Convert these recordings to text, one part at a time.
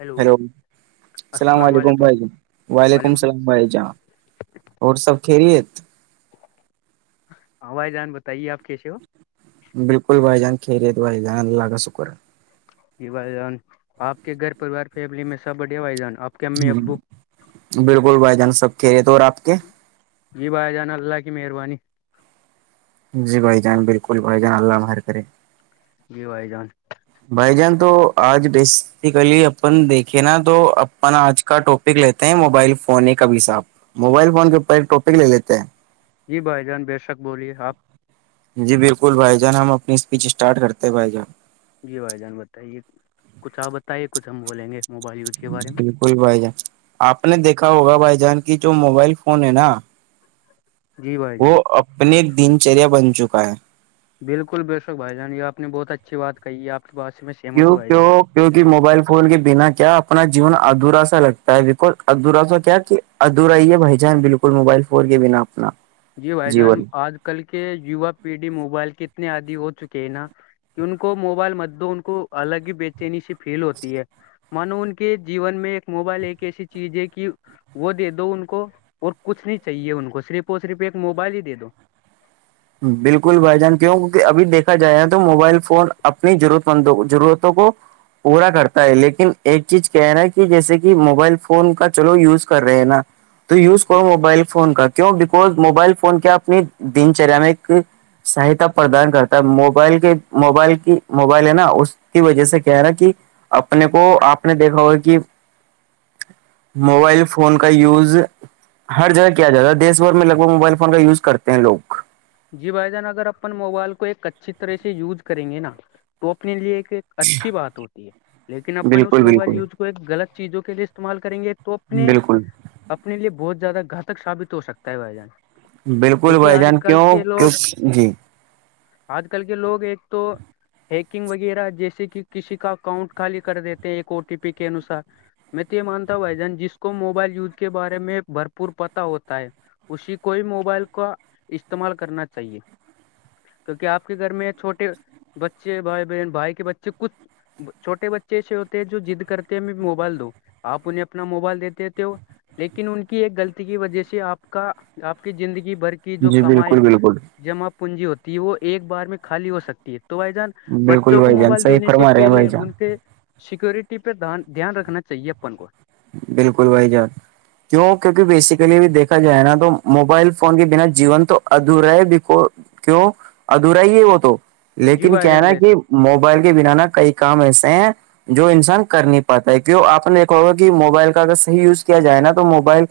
hello hello السلام علیکم بھائی ج وعلیکم السلام بھائی جاناں اور سب کھیریت آ بھائی جان بتائیے آپ کیسے ہو بالکل بھائی جان خھیریےت بائی جان اللہ کا شکر یہ بھائی جان آپ کے گھر پوار فیملی میں سب بڈے بھائی جان آپ کے امی ابو ہ بالکل بھائی جان سب کھی رہے تھ اور آپ کے جی بھائے جانا اللہ کی مہربانی جی بھائی جان بالکل بھائی جان اللہ ماہر کرے جی بھائی جان بھائی جان تو آج بیسیکلی اپن دیکھے نا تو اپنا آج کا ٹاپک لیتے ہیں موبائل فون کا بھی س آب موبائل فون کے اوپر ایک ٹاپک لے لیتے ہیں جی بھائی جان بے شک بولیے آپ جی بالکل بھائی جان ہم اپنی اسپیچ اسٹارٹ کرتے ہیں بھائی جان جی بھائی جان بتائیے کچھ آپ بتائیے کچھ ہم بولیں گے موبائل یوز کے بارے میں کوئی بھائی جان آپ نے دیکھا ہوگا بھائی جان کی جو موبائل فون ہے نا جی بھائی وہ جان اپنے دنچریا بن چکا ہے بالکل بے شک بھائی جان یہ آپ نے بہت اچھی بات کہ ہے آپ ب میں کی سہمت ہوں بھائی جان کیو کی کہ موبائل فون کے بنا کیا اپنا جیون ادھا سا لگتا ہے بیکز ادھورا سا کیا کہ ادور آئی ہے بھائی جان بالکل موبائل فون کے بنا اپنا جی بھائی جان جیون آج کل کے یوا پیڑھی موبائل کے اتنے عدی ہو چکے ہیں نا کہ ان کو موبائل مت دو ان کو الگ ہی بےچینی سی فیل ہوتی ہے مانو ان کے جیون میں ایک موبائل ایک ایسی چیز ہے کہ وہ دے دو ان کو اور کچھ نہیں چاہیے ان کو صرف اور صرف ایک موبائل ہی دے دو بالکل بھائی جان کیوں کی ابھی دیکھا جائے گا تو موبائل فون اپنی ضرورتندوں ضرورتوں کو پورا کرتا ہے لیکن ایک چیز کہ رہا ہے کہ جیسے کہ موبائل فون کا چلو یوز کر رہے ہیں نا تو یوز کرو موبائل فون کا کیوں بیکز موبائل فون کیا اپنی دن چریا میں ایک سہایتا پردان کرتا ہے موبائل کے موبائل کی موبائل ہے نا اس کی وجہ سے کہ رہا کہ اپنے کو آپ نے دیکھا ہوگا کہ موبائل فون کا یوز ہر جگہ کیا جاتا ہے دیش بھر میں لگ بگ موبائل فون کا یوز کرتے ہیں لگ جی بھائی جان اگر اپن موبائل کو ایک اچھی طرح سے یوز کریں گے نا تو اپنے لیے ایک اچھی بات ہوتی ہے لیکن اپن اس بالکل موبائل بالکل یوز کو ایک غلط چیزوں کے لیے استعمال کریں گے تو اپنے بالکل اپنے لیے بہت زیادہ گھاتک ثابت ہو سکتا ہے بھائی جان بالکل کیونکہ بھائی جان آج کل کیوں کے کیوں لوگ جی آج کل کے لوگ ایک تو ہیکنگ وغیرہ جیسے کہ کسی کا اکاؤنٹ خالی کر دیتے ایک او ٹی پی کے انوسار میں تو یہ مانتا ہوں بھائی جان جس کو موبائل یوز کے بارے میں بھرپور پتا ہوتا ہے اسی کوئی موبائل کا استعمال کرنا چاہیے کیوںکہ آپ کے گھر میں چھوٹے بچے بھائی بہن بھائی کے بچے کچھ چھوٹے بچے ایسے ہوتے ہیں جو جضد کرتے ہیں میں موبائل دو آپ انہیں اپنا موبائل دیتے تھے ہو لیکن ان کی ایک غلطی کی وجہ سے آپ کا آپ کی زندگی بھر کے کی جو جی کمائی بالکل بالکل جمع پونجی ہوتی ہے وہ ایک بار میں خالی ہو سکتی ہے تو بھائی جان بالکل بچوں کو بھائی جان موبائل صحیح دینے سے فرما رہے ہیں پہلے بھائی جان ان کے سیکورٹی پہ د دھیان رکھنا چاہیے اپن کو بالکل بھائی جان کیوں کیونکہ بیسیکلی بھی دیکھا جائے نا تو موبائل فون کے بنا جیون تو ادھورا ہے بھی کیوں ادھورا ہی ہے وہ تو جی لیکن بھائی کیا جان ہےنا بے کہ شک موبائل کے بنا نہ کئی کام ایسے ہیں جو انسان کر نہیں پاتا ہے کیوں آپ نے دیکھا ہوگا کہ موبائل کا اگر صحیح یوز کیا جائے نا تو موبائل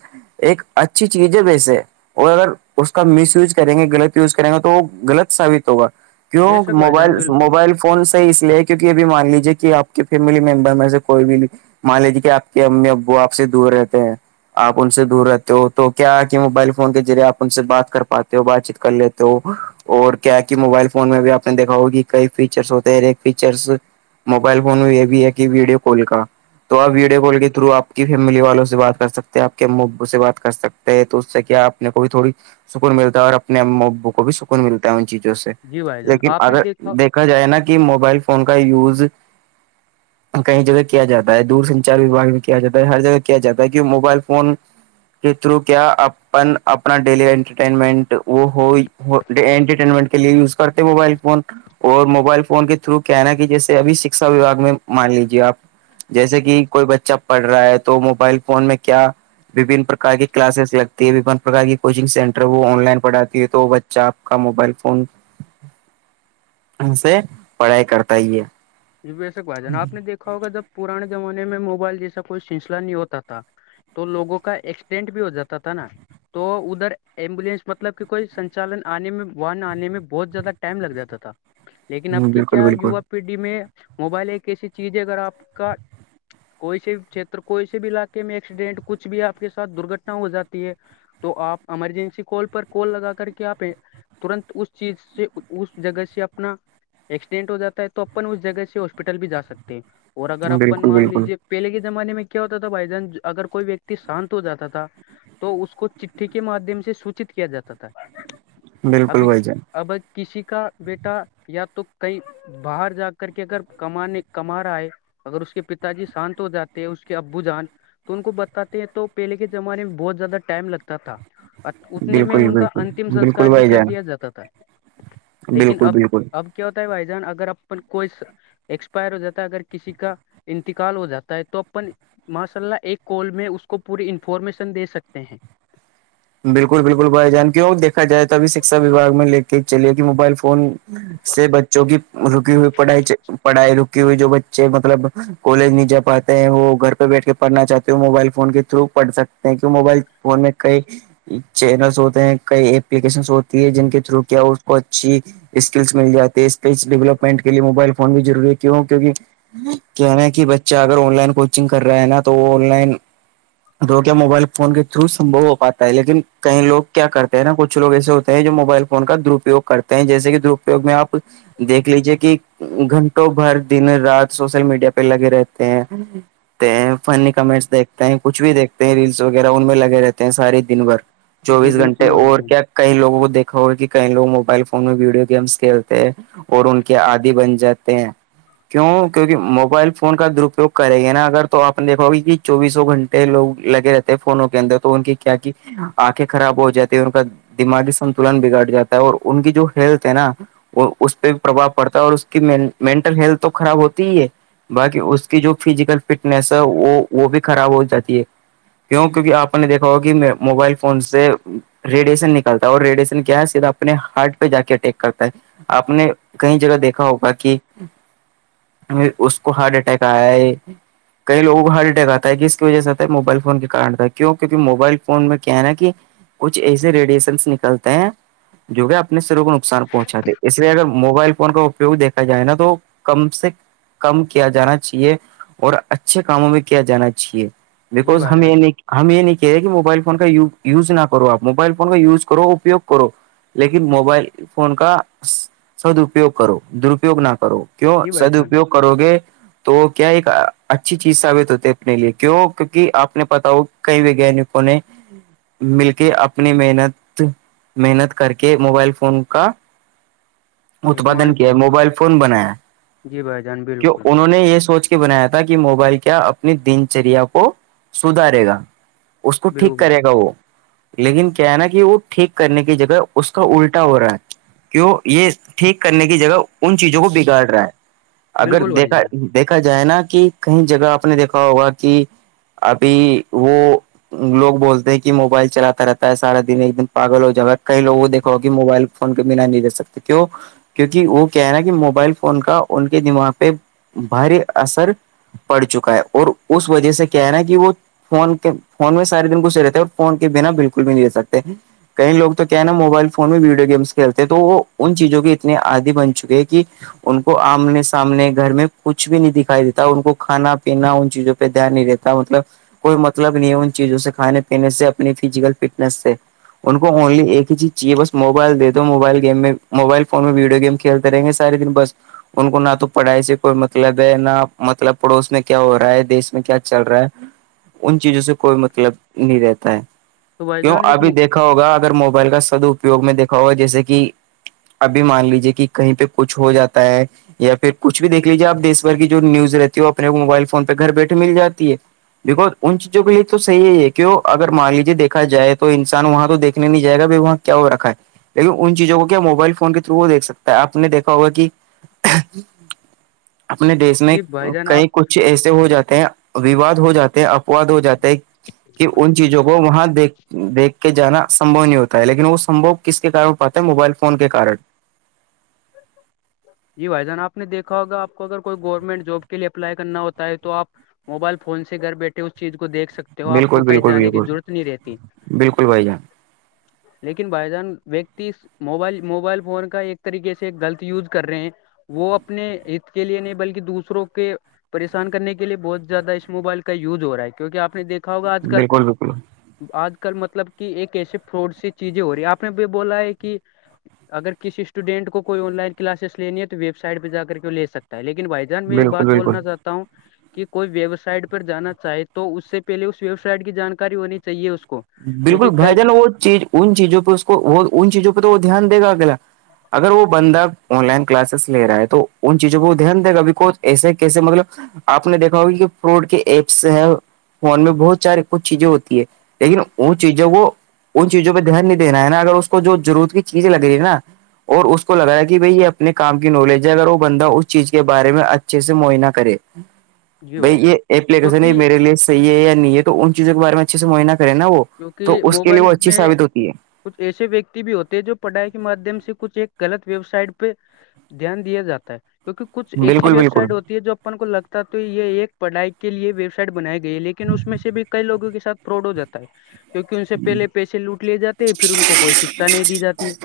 ایک اچھی چیز ہے ویسے اور اگر اس کا مس یوز کریں گے غلط یوز کریں گے تو وہ غلط ثابت ہوگا بے کیوں شک بھائی موبائل جان بالکل موبائل فون صحیح اس لیے کیوں کہ یہ بھی مان لیجیے کہ آپ کی فیملی ممبر میں سے کوئی بھی مان لیجیے کہ آپ کہ امی ابو آپ سے دور رہتے ہیں آپ ان سے دور رہتے ہو تو کیا کہ موبائل فون کے ذریعے آپ ان سے بات کر پاتے ہو بات چیت کر لیتے ہو اور کیا کہ موبائل فون میں بھی آپ نے دیکھا ہوگا کئی فیچرس ہوتے ہیں ہر ایک فیچرس موبائل فون یہ بھی ہے کہ ویڈیو کال کا تو آپ ویڈیو کال کے تھرو آپ کی فیملی والوں سے بات کر سکتے ہیں آپ کے ا ابو سے بات کر سکتے ہیں تو اس سے کیا آپ نے کوئی تھوڑی سکون ملتا ہے اور اپنے ا ابو کو بھی سکون ملتا ہے ان چیزوں سے جی بھائی جان لیکن آپ نے اگر دیکھا دیکھ ا جائے نا کہ موبائل فون کا یوز کئی جگہ کیا جاتا ہے دور سنچار وباگ کیا جاتا ہے ہر جگہ کیا جاتا ہے کہ موبائل فون کے تھرو کیا اپن اپنا ڈیلی انٹرٹینمنٹ وہ ہو انٹرٹینمنٹ کے لئے یوز کرتے ہیں موبائل فون اور موبائل فون کے تھرو کیا ہےنا کہ جیسے ابھی شکشا وباگ میں مان لیجیے آپ جیسے کہ کوئی بچہ پڑھ رہا ہے تو موبائل فون میں کیا وبھن پرکار کی کلاسز لگتی ہے وبن پرک کی کوچنگ سینٹر وہ آن لائن پڑھاتی ہے تو چ آپ کا موبائل فون [inaudible] سے پڑھائی کرتا ہی ہے جی ویسے بات ہے نا آپ نے دیکھا ہوگا جب پرانے زمانے میں موبائل جیسا کوئی سلسلہ نہیں ہوتا تھا تو لوگوں کا ایکسیڈینٹ بھی ہو جاتا تھا نا تو ادھر ایمبولینس مطلب کہ کوئی سنچالن آنے میں واہن آنے میں بہت زیادہ ٹائم لگ جاتا تھا لیکن اب ہوں، کی بالکل کیا بالکل ووا پیڑھی میں موبائل ایک ایسی چیز ہے اگر آپ کا کوئی سے بھی چھیر کوئی سے بھی علاقے میں ایکسیڈینٹ کچھ بھی آپ کے ساتھ درگھٹنا ہو جاتی ہے تو آپ ایمرجنسی کال پر کال لگا کر کے آپ ترنت اس چیز سے اس جگہ سے اپنا ایکسیڈنٹ ہو جاتا ہے تو اپن اس جگہ سے ہاسپٹل بھی جا سکتے ہیں اور اگر اپپن بالکل مان بالکل لیجیے پہلے کے زمانے میں کیا ہوتا تھا بھائی جان اگر کوئی ویکتی شانت ہو جاتا تھا تو اس کو چٹھی کے مادھیم سے سوچت کیا جاتا تھا بالکل ابھی بھائی جان اب کسی کا بیٹا یا تو کئی باہر جا کر کے اگر کمانے کما رہا ہے اگر اس کے پتا جی شانت ہو جاتے ہیں اس کے ابو جان تو ان کو بتاتے ہیں تو پہلے کے زمانے میں بہت زیادہ ٹائم لگتا تھا اتنے میں بالکل ان کا بالکل اتم بالکل سنسکار بھی بھائی کر جان دیا جاتا تھا لیکن بالکل اب بالکل اب کیا ہوتا ہے بھائی جان اگر اپن کوئی- ایکسپائر ہو جاتا ہے اگر کسی کا انتقال ہو جاتا ہے تو- ماشاءاللہ ایک کول میں اس کو پوری انفارمیشن دے سکتے ہیں- بالکل- بالکل بھائی جان, کیوں دیکھا جائے تو ابھی سکس ابھی باغ میں لے کے چلے گی موبائل فون- سے بچوں کی رکی ہوئی پڑے رکی ہوئی جو بچے مطلب- کالج نہیں جا پاتے ہیں وہ گھر پہ بیٹھ کے پڑھنا چاہتے ہو موبائل فون کے تھرو پڑھ سکتے ہیں کیوں موبائل فون میں کئی- چینلس ہوتے ہیں کئی اپلیکیشنس ہوتی ہے جن کے تھرو کیا اس کو اچھی- اسکلس مل جاتی ہے اسکلس ڈیولپمنٹ کےے موبائل فون بھیضروری ہے کیوں کیہ- کہنا کہ بچہ اگر آن لائن کوچنگ کر رہا ہے نا تو آن لائن- تو کیا موبائل فون کے تھرو سمبو ہو پاتا ہے لیکن کئی لگ کیا کرتے ہیں نا کچھ لگ ایسے ہوتے ہیں جو موبائل فون کا درپیوگ کرتے جیسے کہ درپیگ میں آپ دیکھ لیجیے کہ گھنٹوں بھر دن رات سوشل میڈیا پہ لگے رہتے ہیں ہیں فنی کمنٹس دیکتے ہیں کچھ بھی دیکتے ہیں ریلس وغیرہ ان میں لگے رہتے ہیں ساری دن بھر جی چوبیس گھنٹے بالکل بھائی اور جان کیا کئی لوگوں کو دیکا ہوگا کہ کئی لو موبائل فون میں ویڈیو گیمس کھیلتے ہیں اور ان کے عادی بن جاتے ہیں کیوں کیونکہ موبائل فون کا دراپیوگ کریں گے نا اگر تو آپ نے دیکھا ہوگا ابھء چوبیسوں گنٹے لوگ لگے رہتے ہیں فونوں کے اندر تو ان کی کیا کی- ا کے خراب ہو جاتی ہے ان کا دماغی سن تلن بگڑ جاتا ہے اور ان کی جو حیرت ہے نا اور اس پہ پرواہ پڑتا ہے اور اس کی مینٹل ہیلتھ تو خراب ہوتی ہے- باقی اس کی جو فزیکل فٹنیس ہے وہ وہ بھی خراب ہو جاتی ہے- کیوں کیونکہ آپ نے دیکا ہو کہ موبائل فون سے- ریڈیشن نکلتا ہے اور ریڈیشن کیا ہے سیدھا اپنے ہارٹ پہ جا کے اٹیک کرتا ہے- آپ نے کئی جگہ دیکھا ہوگا کہ- اس کو ہارٹ اٹیک آیا ہے- کئی لوگوں کا حال ٹیک اتا ہے کہ اس کی وجہ سے ہوتا ہے موبائل فون کے کارڈ پہ کیوں کیونکہ موبائل- فون میں کیا ہے نا کہ کچھ ایسے ریڈیشنس نکلتے ہیں- جو ہے اپنے سروں کو نقصان پہنچاے اس لیے اگر- موبائل فون کا اپیوگ دیکھا جائے نا تو کم سے- کم کیا جانا چاہیے اور اچھے کاموں میں کیا جانا چاہیے- جی بکوز بھائی ہم یہ جان نہیں ہم یہ نہیں کہہے کہ وہ- موبائل فون کا یز نہ کروپ موبائل فون کا یوز کرو اپوگ کرو- لیکن موبائل فون کا سدپیوگ کرو درپیوگ نہ کرو- کیوں جی بھائی جان سدپیوگ کرو گے تو کیا ایک اچھی چیز ثابت ہوتی ہے اپنے، لیے کیوں کیونکہ اپ نے بتاؤ کہ کونے مل کے اپنی محنت محنت کر کے موبائل فون کا- [inaudible] اتپادن کیا موبائل فون بنایا جی بھائی جان کی بالکل انہوں نے یہ سوچا- بنایا تھا کہ موبائل کیا اپنی دنچریا کو سدھارے گا- اس کو ٹھیک بالکل کرے گا وہ- لیکن کیا ہے نا کہ وہ ٹھیک کرنے کی جگہ اس کا الٹا ہو رہا ہے- کیوں یہ ٹھیک کرنے کی جگہ ان چیزوں کو بگاڑ رہا ہے اگر بالکل بھائی دیکھا- جان دیکھا جائے نا کہ کیں جگہ آپ نے دیکھا ہوگا کہ ابھی وہ- لوگ بولتے ہیں کہ موبائل چلاتا رہتا ہے سارا دن ایک دن پاگل ہو جا کئی لووں کو دیکھا ہوگ کہ موبائل- ف کے بنا نہیں دے سکتے کیوں- کیونکہ وہ کہہ رہا ہے کہ موبائل فون کا ان کے دماغ پہ باہر اثر- پڑ چکا ہے اور اس، وجہ سے کیا ہے نا کہ وہ فون کے فون میں سارے دن گھسے رہتے ہیں اور فون کے بنا بالکل بھی نہیں رہ سکتے- کئی لوگ تو کیا ہے نا موبائل فون میں ویڈیو گیمس کھیلتے تو وہ ان چیزوں کے اتنی آدھی بن چک ہے کہ- ان کو آمنے سامنے گھر میں کچھ بھی نہیں دکھائی دیتا ان کو کانا پینا ان چیزوں پہ دھیان نہیں دیتا- مطلب کوئی مطلب نہیں ہے ان چیزوں سے کھانے پینے سے اپنی فزیکل فٹنس سے- ان کو اونلی ایک ہییز چاہیے بس موبائل د دو موبائل گیم میں موبائل فون میں ویڈیو گیم- کھیلتے رہیں گے سارے دن بس ان کو نہ تو پڑھائی سے کوئی مطلب ہے نہ مطلب پڑوس میں کیا ہو رہا ہے دیش میں کیا چل رہا ہے ان چیزوں سے کوئی مطلب نہیں رہتا ہے تو بھائی کیوں جان ایک ابھی دیکھ یکا ہوگ اگر موبائل کا سدپیگ میں دیکا ہوگا جیسے کہ ابھی مان لیجے کہ کہیں پہ کچھ ہو جاتا ہے یا پھر کچھ بھی دیکھ لیجیے اپ دیش ور کی جو نیوز رہتی ہے وہ اپنے وہ موبائل فون پہ گھر بیٹھے مل جاتی ہے- ج کوت, دیکھا جائے تو انسان وہاں تو دیکھنے نہیں جائے گا- کیا ہو رکھا ہے لیکن ان چیزوں کو کیا موبائل فون کے تھرو دھ سکتا ہے آپ نے دیکھا ہوگا کہ- [inaudible] اپنے دیش میں جی بھائی جان کئی آپ کچھ ایسے ہو جاتے ہیں وواد ہو جاتے ہیں اد ہو جاتا ہے کہ من ان تو بول چیزوں کو آواز وہاں ہے دیکھ کے جانا سمبھو نہیں ہوتا ہے لیکن وہ سمبو کس کے کار پاتتا ہے موبائل فون کے کن جی بھائی جان آپ نے دیکا ہوگا آپ کو اگر کوئی گورنمنٹ جاب کے لیے اپلائی کرنا ہوتا ہے تو آپ موبائل فون سے گھر بیٹھے اس چیز کو دیکھ سکتے تو آپ کو بالکل کہیں بالکل جانے کی بالکل ضرورت نہیں رہتی بالکل بھائی جان لیکن بھائی جان ویکتی موبائل موبائل فون کا ایک طریقے سے غلط یوز کر رہے ہیں وہ اپنے ہت کے لیے نہیں بلکہ دوسروں کے پریشان کرنے کے لیے بہت زیادہ اس موبائل کا یوز ہو رہا ہے کیونکہ آپ نے دیکھا ہوگا آج کل بالکل بالکل آج کل مطلب کہ ایک ایسی فراڈ سی چیزیں ہو رہی ہے آپ نے بھی بولا ہے کہ اگر کسی اسٹوڈینٹ کوئی آن لائن کلاسس لینی ہے تو ویب سائٹ پہ جا کر کے وہ لے سکتا ہے لیکن بھائی جان میں ایک بالکل بات بالکل بولنا چاہتا ہوں کہ کوئی ویب سائٹ پر جانا چاہے تو اس سے پہلے اس ویب سائٹ کی جانکاری ہونی چاہیے اس کو بالکل کیونکہ بھائی کئی جان وہ چیز ان چیزوں پہ اس کو ان چیزوں پہ تو وہ دھیان دےا اگلا اگر وہ بندہ آن لائن کلاسز لے رہا ہے تو ان چیزوں کو دھیان دے گابھی کو ایسے کیسے مطلب آپ نے دیکھا ہوگی کہ فروڈ کے ایپس ہیں فون میں بہت سارے کچھ چیزیں ہوتی ہے لیکن ان چیزوں کو ان چیزوں پہ دھیان نہیں دینا ہے نا اگر اس کو جو ضرورت کی چیزیں لگ رہی ہے نا اور اس کو لگا ہے کہ بھائی یہ اپنے کام کی نالج ہے اگر وہ بندہ اس چیز کے بارے میں اچھے سے معائنہ کرے جی بھائی جان یہ اپپلیکیشن ہے کیونکہ میرے لی صحیح ہے یا نہیں ہے تو ان چیزوں کے بارے میں اچھے سے معائنہ کرے نا وہ تو کیونکہ اس کے لیے موبائل وہ اچھی میں ثابت ہوتی ہے کچھ ایسے ویکتی بھی ہوتے جو پڑھائی کے مادھیم سے کچھ ایک غلط ویب سائٹ پہ دھیان دیا جاتا ہے کیکہ کچھ ہے ایسی بالکل ویب بالکل سائٹ ہوتی ہے جو اپن کو لگتا ہے تو یہ ایک پڑھائی کےے ویب سائٹ بنائے گی لیکن اس میں سے بھی کئی لوگوں کے سھ پروڈ ہو جاتا ہے کیونکہ ان سے پہلے پیسے لوٹ لیے جاتے ہیں پھر ان کوئی شکشا نہیں دی جاتی ہے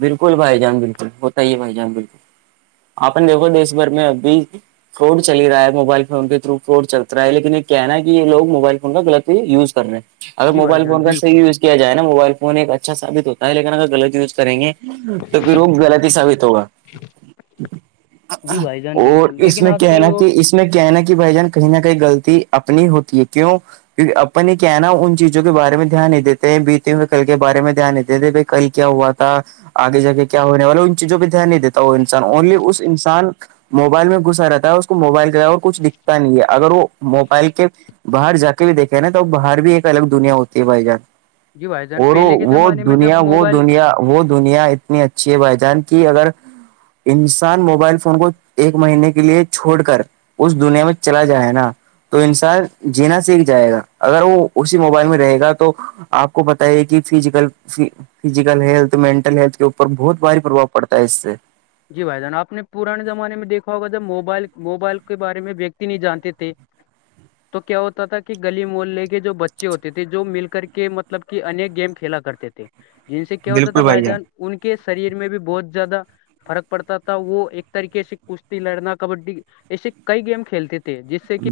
بالکل بھائی جان بالکل ہوتا ہی ہے بھائی جان بالکل آپ نے دیکھو دیش بھر میں ابھی فراڈ چلی رہا ہے موبائل فون کے تھرو فراڈ چل رہا لیکن یہ کہنا ہے کہ یہ لو موبائل فون کا غلط یوز رہے ہیں اگر جی بھائی موبائل جان فون بالکل کاحیو کیا جائے نا موبائل فون ایک اچھا ثت ہوتا ہےیکن اگر غط یوز کریں گے تو پھر روگ غلط ہی ثابت ہوگا جی بھائی جان اور بالکل اس لیکن میں آج کیا ہے کل نا لوگ کہ اس میں کہنا کہ بھائی جان کہیں نہ کہیں گغلطی اپنی ہوتی ہے کیوں کی اپن ہی کہناا ان چیزوں کے بارے میں دھیان نہیں دیتے ہیں بیتے ہوئے کل کے بارے میں دھیان نہیں دیتے ب کل کیا ہوا تھا آگے جا کے کیا ہونے والا ان چیزوں پہ دھیان نہیں دیتا وہ انسان اونلی اس انسان موبائل میں گھسا رہتا ہے اس کو موبائل کے اور کچھ دکھتا نہیں ہے اگر وہ موبائل کے باہر جا کے بھی دیکھے نا تو باہر بھی ایک الگ دنیا ہوتی ہے بھائی جان جی بھائی جان اور پہلے کے وہ زمانے میں جب دنیا وہ موبائل دنیا وہ دنیا اتنی اچھی ہے بھائی جان کی اگر انسان موبائل فون کو ایک مہینے کے لیے چھوڑ کر اس دنیا میں چلا جائےائے نا تو انسان جینا سیکھ جائے گا اگر وہ اسی موبائل میں رہے گا تو آپ کو پت ہے کہ physical physical health mental health کےوپر بہت باری پربھؤ پڑتا ہے اس سے جی بھائی جان آپ نے پرانے زمانے میں دیکھا ہوگا جب موبائل موبائل کے بارے میں ویکتی نہیں جانتے تھے تو کیا ہوتا تھا کہ گلی مولنے کے جو بچے ہوتے تھے جو مل کر کے م مطلب کہ انیک گیم کھیلا کرتے تھے جن سے کیا ہوتا تھا بھائی جان ان کے شریر میں بھی بہت زیادہ فرق پڑتا تھا وہ ایک طریقے سے کشتی لڑنا کبڈی ایسے کئی گیم کھیلتے تھے جس سے کہ